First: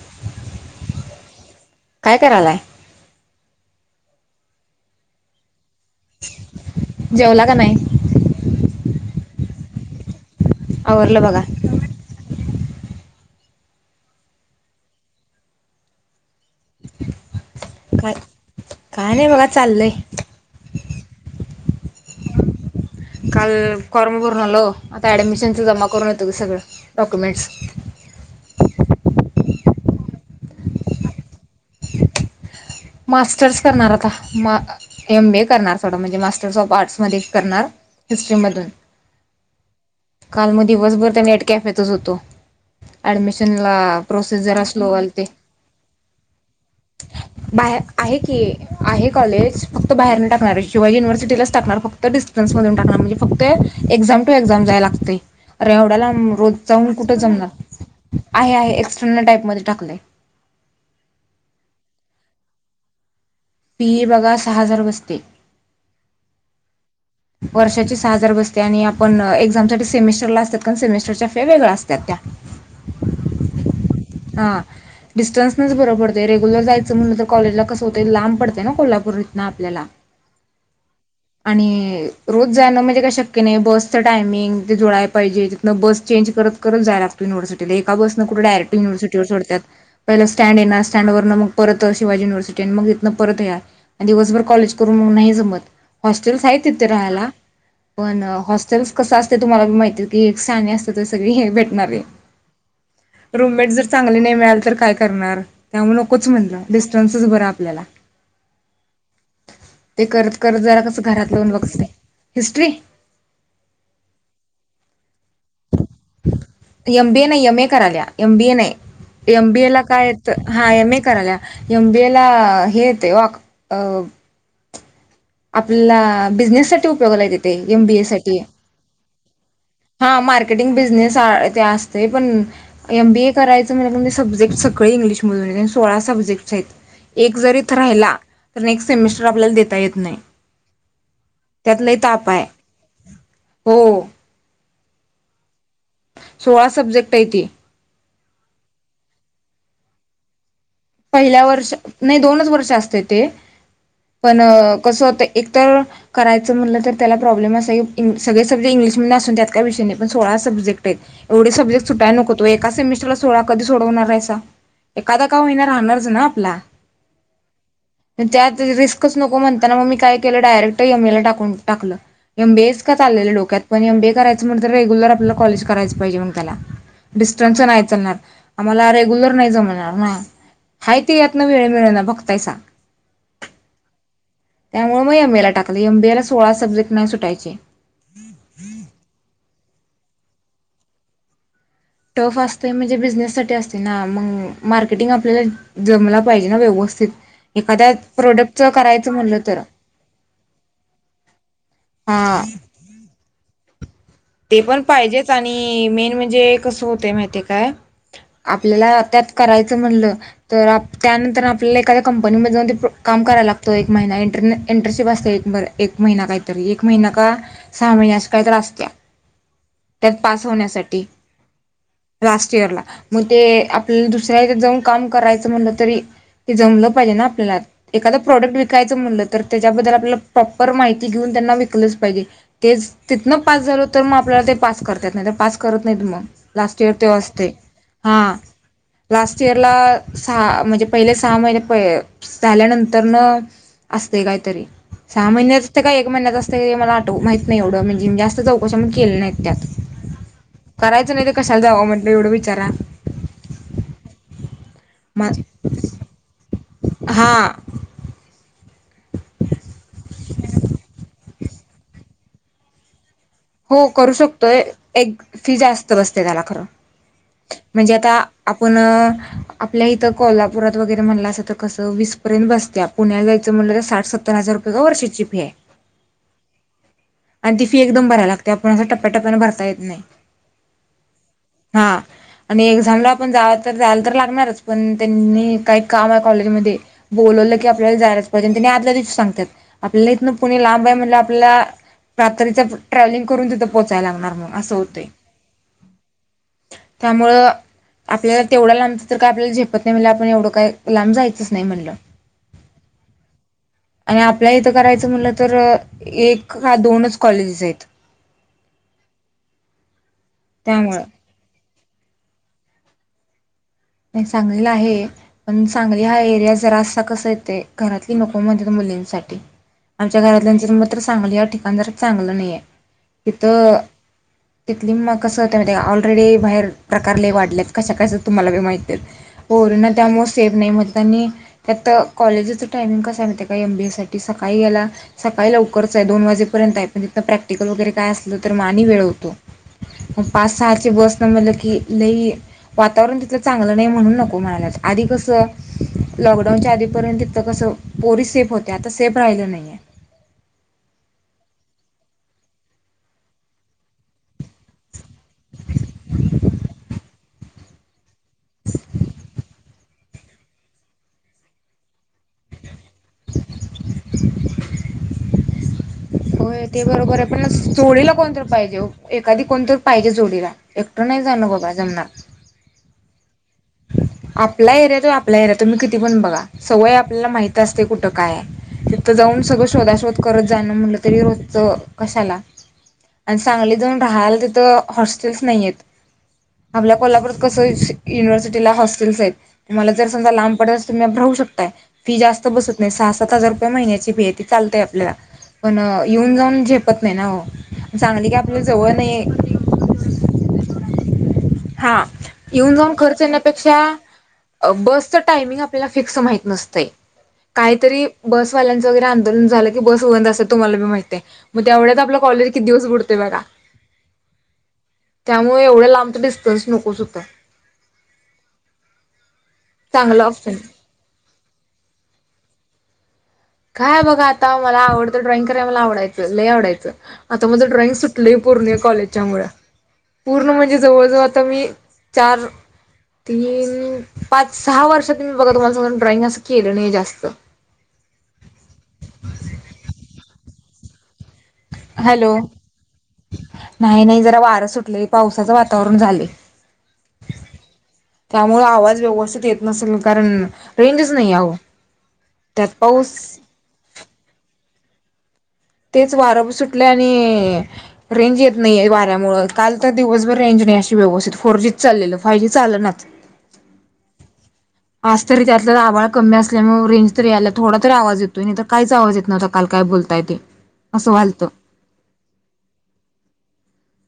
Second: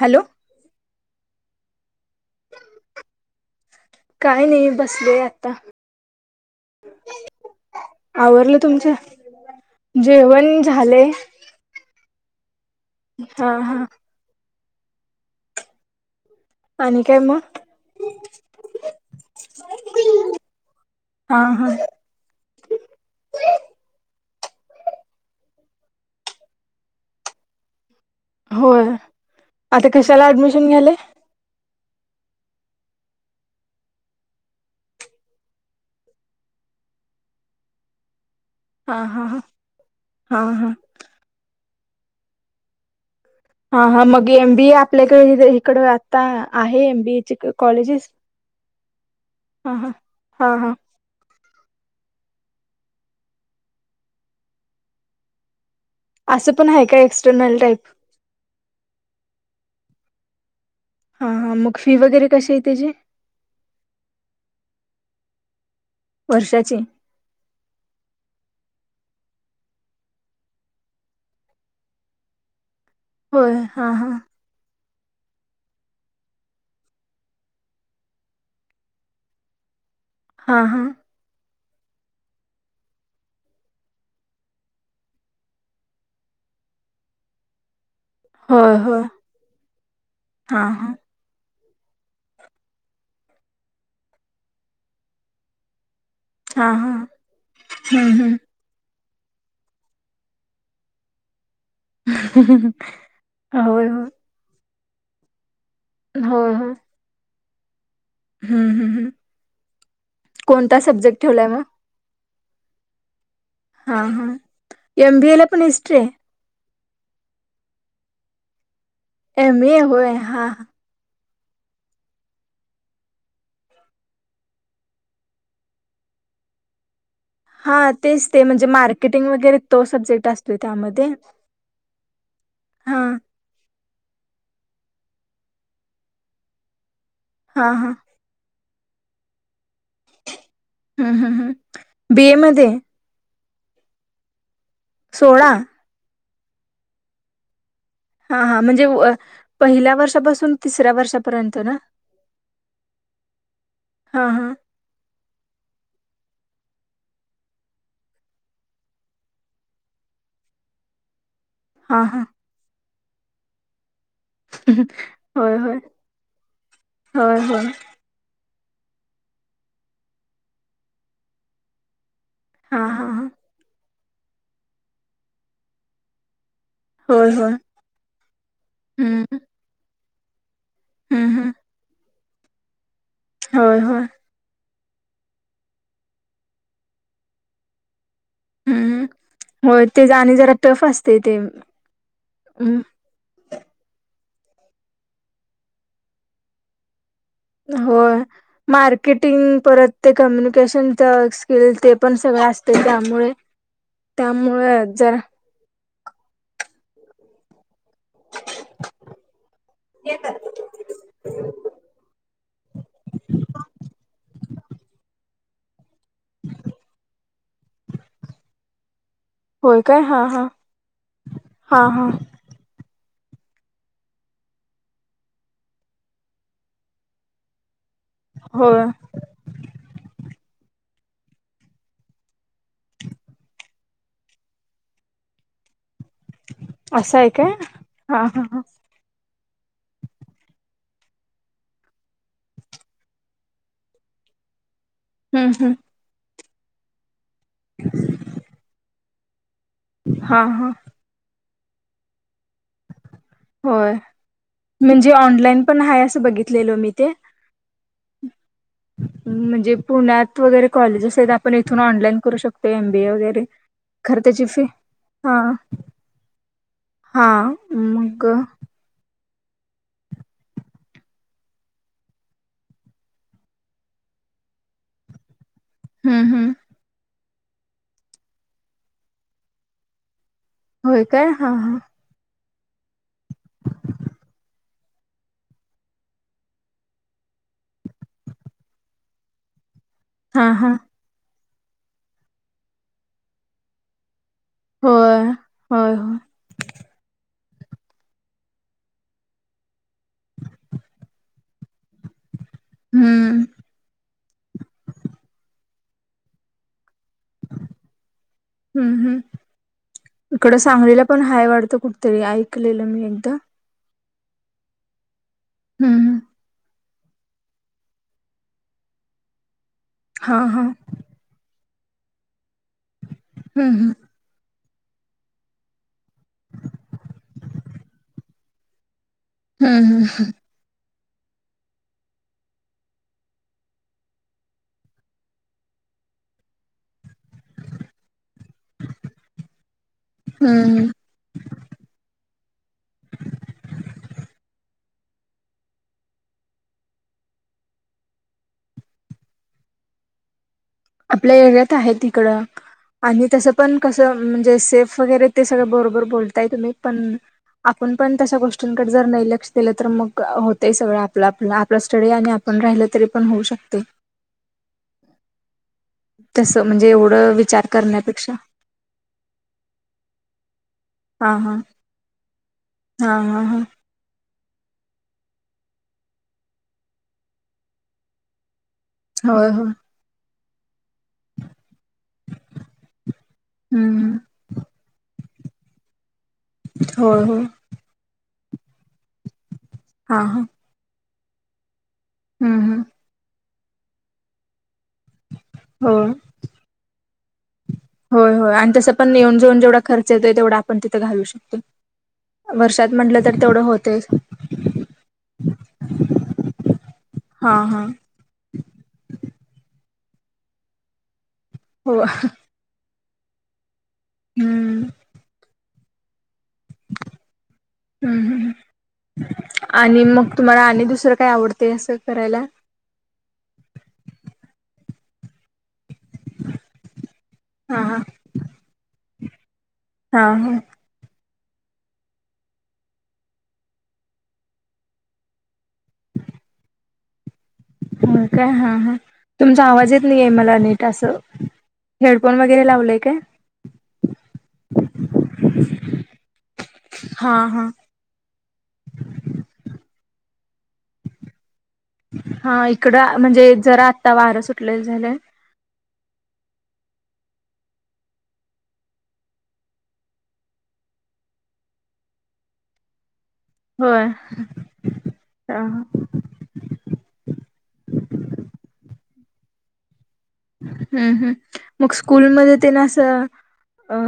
Hello. काय करायलाय काही नाही बसले आता. जेवला का नाही? आवरलं तुमच जेवण झालंय आवरल बघा हा हा. आणि काय मग काय काय नाही बघा चाललय हा हा. काल कॉर पूर्ण आलो आता ऍडमिशनचा जमा करून येतो की सगळ डॉक्युमेंट्स होय आता कशाला ऍडमिशन घ्याले? मास्टर्स करणार आता एम बी करणार सोडा म्हणजे मास्टर्स ऑफ आर्ट्स मध्ये करणार हिस्ट्री मधून हा हा हा हा काल मग हा दिवसभर त्या कॅफे तच होतो. अऍडमिशन हा ला हा मग प्रोसेस एम जरा बी ए स्लो व्हालती आपल्याकडे इकड आता आहे एम बी ए चे बाहेर कॉलेजेस आहे की आहे कॉलेज हा हा फक्त बाहेर नाही हा टाकणार आहे हा शिवाजी युनिव्हर्सिटीला फक्त डिस्टन्स मधून टाकणार म्हणजे फक्त एक्झाम टू एक्झाम यायला लागतं रेवढ्यात असं रोज पण आहे जाऊन का कुठं जमला एक्सटर्नल टाईप आहे आहे एक्सटर्नल टाईप मध्ये टाकले हा हा मग फी वगैरे कशी आहे त्याची फी बघा सहा हजार बसते वर्षाचे वर्षाची सहा हजार बसते आणि आपण एक्झाम साठी सेमिस्टरला असतात कारण सेमिस्टरच्या फे वेगळ्या असतात व होय हा हा हा डिस्टन्स नच बरं पडतय रेग्युलर जायचं म्हणलं तर कॉलेजला कसं होतय लांब पडतेय ना कोल्हापूर आपल्याला हा हा आणि रोज जायनं म्हणजे काय शक्य नाही बसच टायमिंग ते जुळायला पाहिजे तिथनं बस चेंज कर करत करत जाय लागत युनिव्हर्सिटी का बस कुठे डायरेक्ट होय होय युनिव्हर्सिटीवर सोडत पहिला स्टँड हा येणार हा स्टँडवर न मग परत शिवाजी युनिव्हर्सिटी आणि मग इथन परत या आणि दिवसभर कॉलेज करून मग नाही जमत हॉस्टेलस आहेत हा तिथं हा राहायला हम्म पण हम्म. कसं असते तुम्हाला माहिती क एक शाणी असते ते सगळे हे भेट ह रूममेट जर चांगले नाही मिळाल तर काय करणार त्यामुळे नकोच होय म्हणलं होय डिस्टन्सच बरा आपल्याला हम्म हम्म ते करत करत कोणता जरा कस सब्जेक्ट घरात ठेवलाय येऊन मग बघते हिस्ट्री हा हा एमबी ए ला पण हिस्ट्री आहे एम बीए नाही एम ए कराल्या एम बीए नाही एम बीए ला काय य हा एमए कराल्या एम बेला हेेत वाक् अह आपला बिझनेस साठी हा एमबीए तेच साठी ते म्हणजे मार्केटिंग वगैरे तो हा सब्जेक्ट असतोय मार्केटिंग त्यामध्ये बिझनेस साठी पण हा एम बीए करायच म्ह सब्जेक्ट सकाळी इंग्लिश मधून सोळा सब्जेक्ट आहेत एक जर हा इथं हा राहिला तर नेक्स्ट सेमिस्टर आपल्याला देता येत नाही हम्म हम्म त्यात लय हम् ताप बीए आहे मध्ये हो सोळा सोळा सब्जेक्ट आहे त हा हा म्हणजे पहिल्या वर्षापासून तिसऱ्या पहिल्या वर्षापर्यंत ना वर्ष नाही दोनच वर्ष असते ते हा पण हा कसं होत एकतर करायचं म्हटलं तर त्याला प्रॉब्लेम असा की सगळे सब्जेट इंग्लिश मधलं असू द्यात पण सोळा सब्जेक्ट आहेत एवढे सब्जेक्ट हा सुटायला हा नकोत होय एका सेमिस्टरला सोळा कधी सोडवणार आहेसा एखादा का होय होईना होय राहणारच ना आपला होय होय पण त्यात रिस्कच नको म्हणताना मग मी काय केलं डायरेक्ट एमएला टाकून टाकलं हा एमबीएच हा चालू हा होतो डोक्यात पण एमबीए करायचं म्हणलं तर रेगुलर आपलं कॉलेज करायलाच पाहिजे मग त्याला होय होय डिस्टन्सच नाही चालणार आम्हाला रेग्युलर हम्म नाही जमणार ना हाय ते हम्म यातनं हम्म वेळ मिळना बघतायसा होय ह त्यामुळे मग एम ए ला टाकले एमबीएला सोळा सब्जेक्ट नाही सुटायचे हो ते जा आणि जरा टफ असते ते टफ असत हम्म म्हणजे बिझनेससाठी अस ना मग मार्केटिंग आपल्याला जमल पाहिजे ना व्यवस्थित. एखाद्या होय प्रोडक्टच करायचं म्हणलं तर मार्केटिंग परत ते कम्यनिकेशन स्किल ते पण हा सगळ असते त्यामुळे ते त्यामुळे पण जरा पाहिजेच आणि मेन म्हणजे कसं होतंय माहितीय काय? आपल्याला त्यात करायचं म्हणलं तर त्यानंतर आपल्याला एखाद्या कंपनीमध्ये जाऊन ते काम कराय लागतो एक महिना इंटरन एंटरनशिप असते. बरं एक महिना काहीतरी, एक महिना का सहा महिना अशी काहीतरी असत्या. होय काय त्यात हा पास हा होण्यासाठी हा हा लास्ट इयर ला. मग ते आपल्याला दुसऱ्या हेच्यात जाऊन काम करायचं म्हणलं तरी, ते जमलं पाहिजे ना आपल्याला. एखादा प्रोडक्ट होय विकायचं म्हणलं तर त्याच्याबद्दल आपल्याला प्रॉपर माहिती घेऊन त्यांना विकलच पाहिजे, तेच तिथंन पास झालो तर ते आपल्याला पास करतात नाहीतर करत ना हित मग लास्ट इयर असं आहे असते काय हा लास्ट चेरला सहा म्हणजे पहिले सहा महिने प झाल्यानंतर न असते काहीतरी. सहा हम्म महिन्याच हम्म असते का एक महिन्याच असते मला आठ माहित नाही. एवढं म्हणजे जास्त चौकशी मी केलं नाही. त्यात हा हा करायचं नाही तर कशाला जावं म्हंटलं एवढं विचारा होय म्हणजे ऑनलाइन पण आहे असं बघितलेल मी ते. हा म्हणजे पुण्यात वगैरे कॉलेजेस आहेत. आपण इथून ऑनलाइन करू शकतो. एमबीए वगैरे. हो करू खरं त्याची शकतोय फी एक हा फी जास्त बसते त्याला खरं. हा म्हणजे आता मग आपण आपल्या इथं कोल्हापुरात वगैरे म्हणलं असं तर कसं वीसपर्यंत बसत्या, पुण्यात जायचं म्हटलं तर साठ सत्तर हजार वर्षाची फी आहे. हा हा. आणि ती फी एकदम भरायला लागते, आपण असं टप्प्याटप्याने भरता येत नाही. होय काय? हा हा. आणि एक्झामला आपण जाय तर जायला तर लागणारच. पण त्यांनी काही काम आहे. कॉलेजमध्येध्ये बोलवलं की आपल्याला जायलाच पाहिजे आणि त्यांनी आदल्या दिवशी सांगतात. आपल्याला इथन हा पुणे हा लांब आहे म्हणल्यावर आपल्याला रात्रीच ट्रॅव्हलिंग करून तिथं पोचायला लागणार मग. असं होतय. होय होय होय त्यामुळं आपल्याला तेवढ्या लांबचा तर काय आपल्याला झेपत नाही म्हणल्यावर आपण एवढं काय लांब जायचंच नाही म्हणल. हम्म आणि आपल्या इथं करायचं म्हटलं तर एक ह दोन कॉलेजेस आहेत. इकड त्यामुळं सांगलीला पण हाय वाढत कुठतरी ऐकलेलं मी एकदा. नाही सांगलीला आहे पण सांगली हम्म हा एरिया जरा अस स येते घरातली नको म्हणत्यात मुलींनसाठी आमच्या हा हा घरातल्यांचे मत तर सांगली ह्या ठिकाणी अंदर चांगलं नाही आहे हम्म हम्म तिथ तिथली कसं होत माहिते, ऑलरेडी बाहेर प्रकारले वाढल्यात कशा कशाच तुम्हालाी माहिती आहे. हो पोरींना हम्म त्यामुळे सेफ नाही म्ह त्यांनी त्यात कॉलेजीचं टायमिंग कस आहे माहिती आहे का? एम बी एस साठी सकाळी गेला सकाळी लवकरच दोन वाजेपर्यंत आहे पण तिथ प्रॅक्टिकल वगैरे काय असलं तर मा आणि वेळ होतो. पाच हम्म हम्म सहाची बस न म्हलं की लई वातावरण तिथलं चांगलं नाही म्हणून नको म्हणा लागल्यात. आधी कस लॉकडाऊनच्या आधीपर्यंत तिथ कसं पोरी सेफ होत्या. आता सेफ राहिलं नाहीये. आपल्या एरियात आहे तिकडं. आणि तसं पण कसं म्हणजे सेफ वगैरे ते सगळं बरोबर बोलताय तुम्ही पण आपण पण तशा गोष्टींकडे जर नाही लक्ष दिलं तर मग होते सगळं आपलं आपलं. आपलं स्टडी आणि आपण राहिल तरी पण होऊ शकते. तसं होय ते म्हणजे बरोबर आहे एवढं पण विचार जोडीला करण्यापेक्षा कोणतर पाहिजे ओ. एखादी कोणतर पाहिजे जोडीला. एकट नाही हा जाण हा बबा जुना हा हा हा हम् आपला एरित आपला एरिया तुम्ही किती पण बघा सवय आपल्याला माहित असते कुठं काय आहे तिथं जाऊन होय सगळं होय शोधा शोध करत जाणं म्हट र कशाला आणि सांगली जाऊन हम्म राहाल तिथ ह होस्टेल नाही आहेत आपल्या होय कोल्हापूरात होय कसं युनिव्हर्सिटीला हॉस्टेल्स आहेत. तुम्हाला जर हा समज हा लांब पडतल तर तुम्ही भ राहू शकताय फी जास्त हम्म बसत हम्म नाही सहा सात हजार महिन्याची फि चालत आपल्याला पण होय येऊन जाऊन झेपत नाही ना सांगली होय काय होय आपल्याला आणि जवळ तसं पण नाही येऊन जेऊन जेवढा खर्च येतोय तेवढा आपण तिथं घालू शकतो हा येऊन जाऊन वर्षात खर्च म्हटलं तर तेवढं येण्यापेक्षा होतय बसचं टायमिंग आपल्याला फिक्स माहीत नसतंय हा हा काहीतरी बसवाल्यांचं वगैरे आंदोलन झालं की बस बंद असतं तुम्हाला पण माहिती आहे माहिती मग त्या महिन्यात हो आपला कॉलेज किती दिवस बुडतय बघा. हम्म त्यामुळे एवढं लांबत दिस नकोच होतं हम्म आणि चांगलं मग ऑप्शन तुम्हाला आणि दुसरं काय आवडते असं करायला काय बघ आता मला आवडं ड्रॉइंग करायला मला आवडायचं ल आवडाच आता मझं हा ड्रॉइंग हा सुटलंय पूर्ण कॉलेजच्या मुळ हा हा पूर्ण म्हणजे जवळजवळ आता मी चार तीन पाच सहा वर्षात म बघा तुम्हाला स ड्रॉइंग असं केलं नाही जास्त हो काय हा हा तुमचा आवाजच नाहीय मला नीट असं हॅलो हेडफोन वगैरे लावले नाही नाही जरा वार सुटले पावसाचं वातावरण झाले हा हा त्यामुळे आवाज व्यवस्थित येत नसेल कारण रेंजच नाही आहेहं हा इकडं म्हणजे जरा आता वारं सुटले झालं तेच वारं सुटले आणि रेंज येत नाही वाऱ्यामुळे काल तर दिवसभर रेंज व्यवथित फोर जी चाललेलं फाय जी चाल नाच हो आज तरी त्यातला आभाळ कमी असल्यामुळे कमी असल्यामुळे रेंज तरी यायला थोडारी आवाज येतोय नाही तर काहीच आवाज येतो नवता काल काय बोल हम्म हम्म मग स्कूलमध्येध्ये तेना अस अ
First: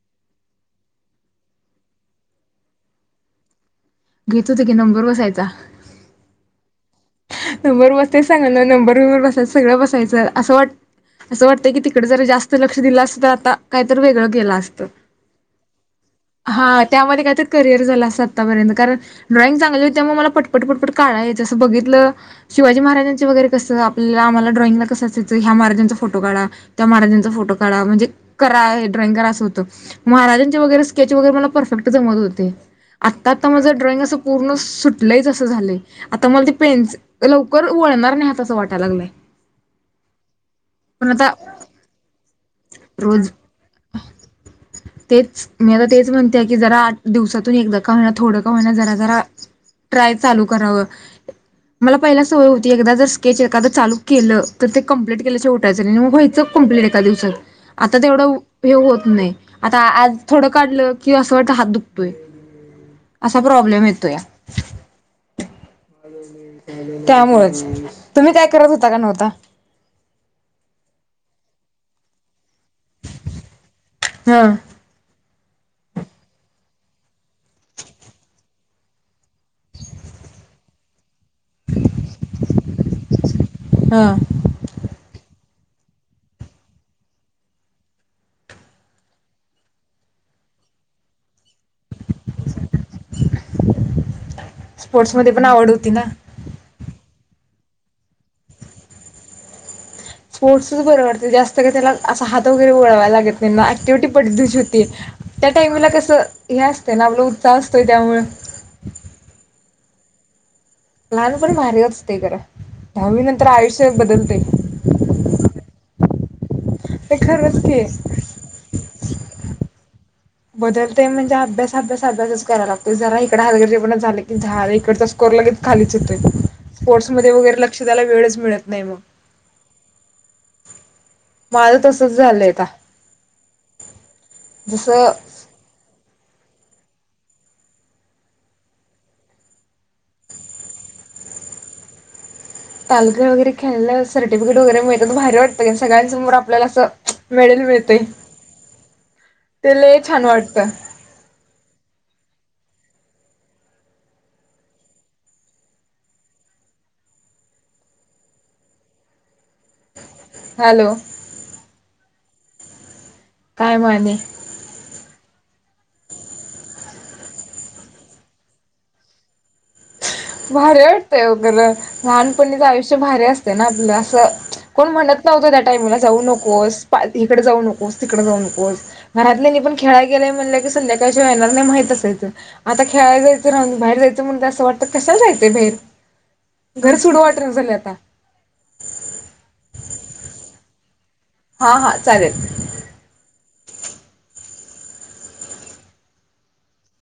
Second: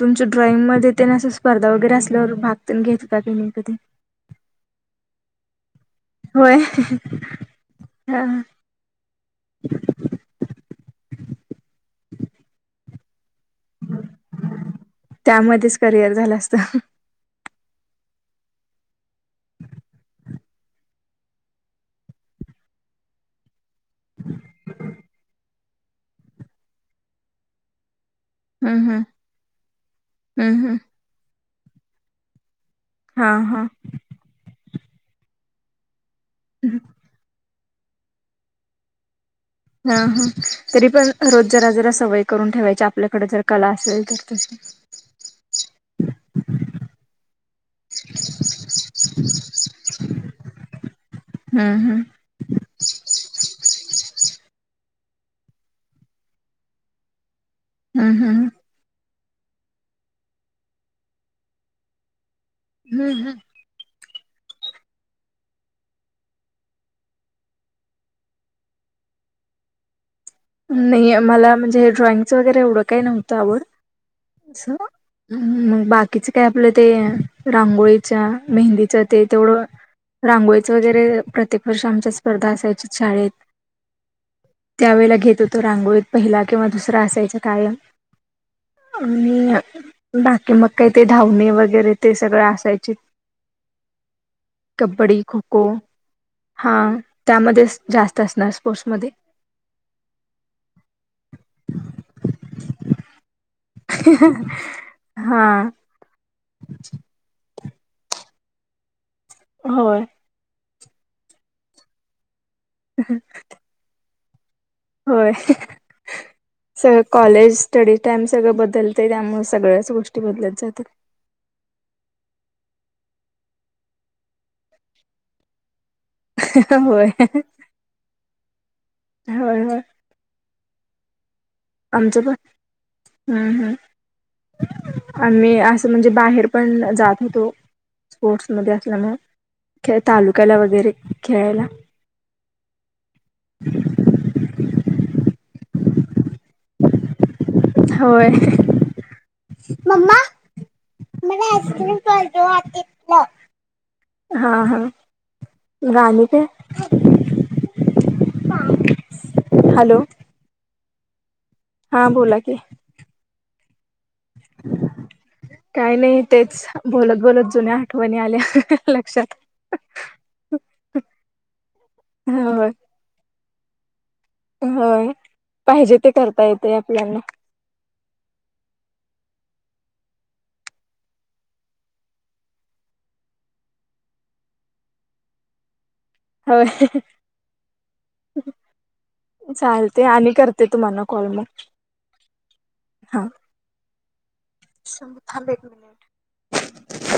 तुमच्या ड्रॉइंग मध्ये ते स्पर्धा वगैरे असल्यावर भाग घेत का क मी कधी घेत होते की नंबर बसायचा होय नंबर हा बसतेच सांगाल ना नंबर वंबरसायच सगळं बसायचं असं वाट असं वाटत कि तिकडे जर जास्त लक्ष दिलं अस त आता काहीतर वेगळं केलं असत, त्यामध्येच करिअर झालं असतं. हा त्यामध्ये काहीतरी करिअर झाल असंत आतापर्यंत कारण ड्रॉइंग चागली होत त्यामुळ मला पटपट पटपट काडाय यचं असं बघितलं शिवाजी महाराज वगरे कस आप आमला ड्रॉइंगला कसं असयचं ह्या महाराजचा फोटो काढा त्या माहाराजा फोटो काढ म्हणजे करा हम्म हम्म ड्रॉइंग करा असं होतं, हम्म महाराजांचे हम्म वगैरे स्केच वगैरे मला परफेक्ट जमत होते. हा आत्ता आता हा. माझं ड्रॉइंग असं पूर्ण सुटलंच असं झालंय आता मला ते पेन्स लकर वळणार नाही हात वाटयला लागलंय. हा हा तरी पण रोज जरा जरा सवय करून ठेवायची आपल्याकडे रोज जर कला असेल तर त तेच मी आता तेच म्हणते की जरा आठ दिवसातून एकदा का व्हहिना थोड का व्हहिना जरा जरा ट्राय चालू करावं, हम्म मला हम्म पहिला सवय होती एकदा जर स्केच एखाद चालू केलं तर ते कम्प्लीट केल्या शेवटायं आणि मग वयचं कंमप्लीट एका दिवसात. आता हम्म तेवढं हम्म हे होत नाही. आता आज थोडं काढलं की असं वाटत हात दुखतोय हम्म हम्म. असा प्रॉब्लेम येतो या. [inaudible] त्यामुळेच तुम्ही काय करत होता का नव्हता. नाही मला म्हणजे ड्रॉइंगच वगैरे एवढं काही नव्हतं आवड हा अस. मग बाकीचे काय आपलं ते रांगोळीच्या, मेहंदीच्या ते तेवढं रांगोळीचं वगैरे प्रत्येक वर्ष आमच्या स्पर्धा असायच्या शाळेत हा त्यावेेळेला घेत तो रांगोळीत पहिला किंवा दुसरा असायच कायम. आणि बाकी मग काही ते धावणे वगैरे वगैरे ते सगळं असायचे. कबड्डी स्पोर्ट्समध्ये खो पण खो आवड होती ना हा त्यामध्ये जास्त असणार स्पोर्ट्स मध्ये. स्पोर्ट्सच बरं वाटतं त्यांना ॲक्टिव्हिटी पटदीवशी होती हा त्या टाईमला कसं हे असतं ना आपलं असतोय त्यामुळं होय. लहानपण भारी असतय खर, दहावी नंतर आयुष्य बदलतय. सगळ ते कॉलेज खरंच की स्टडी टाइम सगळं बदलते त्यामुळे सगळ्याच गोष्टी बदलत जातात बदलते म्हणजे अभ्यास अभ्यास अभ्यासचकराय लागतोय जरा इकड हलगर्जेपण झालं की झाल इकडचा स्कोर लगेच खाली येतोय होय स्पोर्ट्स म वगैरे लक्ष द्यायला वेळच मिळत नाही मग होय होय माझं तसंच आमचं पण झालंय आता हम्म जसं हम्म आणि असं म्हणजे बाहेर पण जात होतो. स्पोर्ट्स मध्ये असल्यामुळे खेळ तालुक्याला वगैरे खेळायला. तालुक्या वगैरे खेयला सर्टिफिकेट वगैरे मिळत त भारी वाटत सगळ्यांसमोर आपल्याला असं मेडल मिळेतय. होय. मम्मा मला आस्क्रीम पाहिजे वाटतील. हा हा गाणी ते हॅलो. हॅलो. हां बोला की. कायमाणे काय नाही तेच बोलत बोलत जुन्या आठवणी आल्या हाह हा लक्षात. भारी वाटतेय ओ खर वगैरे लहानपणीचं होय आयुष्य भारी असते ना आपलं. कोण होय म्हणत नव्हतं त्या टाइमला पाहिजे ते जाऊ करता येते नकोस आपल्याना इकडे जाऊ नकोस तिकडे जाऊ नकोस. घरातल्यानी पण खेळाय गेय म्हणले की संध्याकाळच्याे येणार नाही माहित असायं आता खेळाय जायचं राहून बाहेर जायचं ण असं वाटतं कशाला जायंच बहेर. होय चालते आणि करते तुम्हाला कॉल मग हा हा चालेल हा थांब एक मिनिट.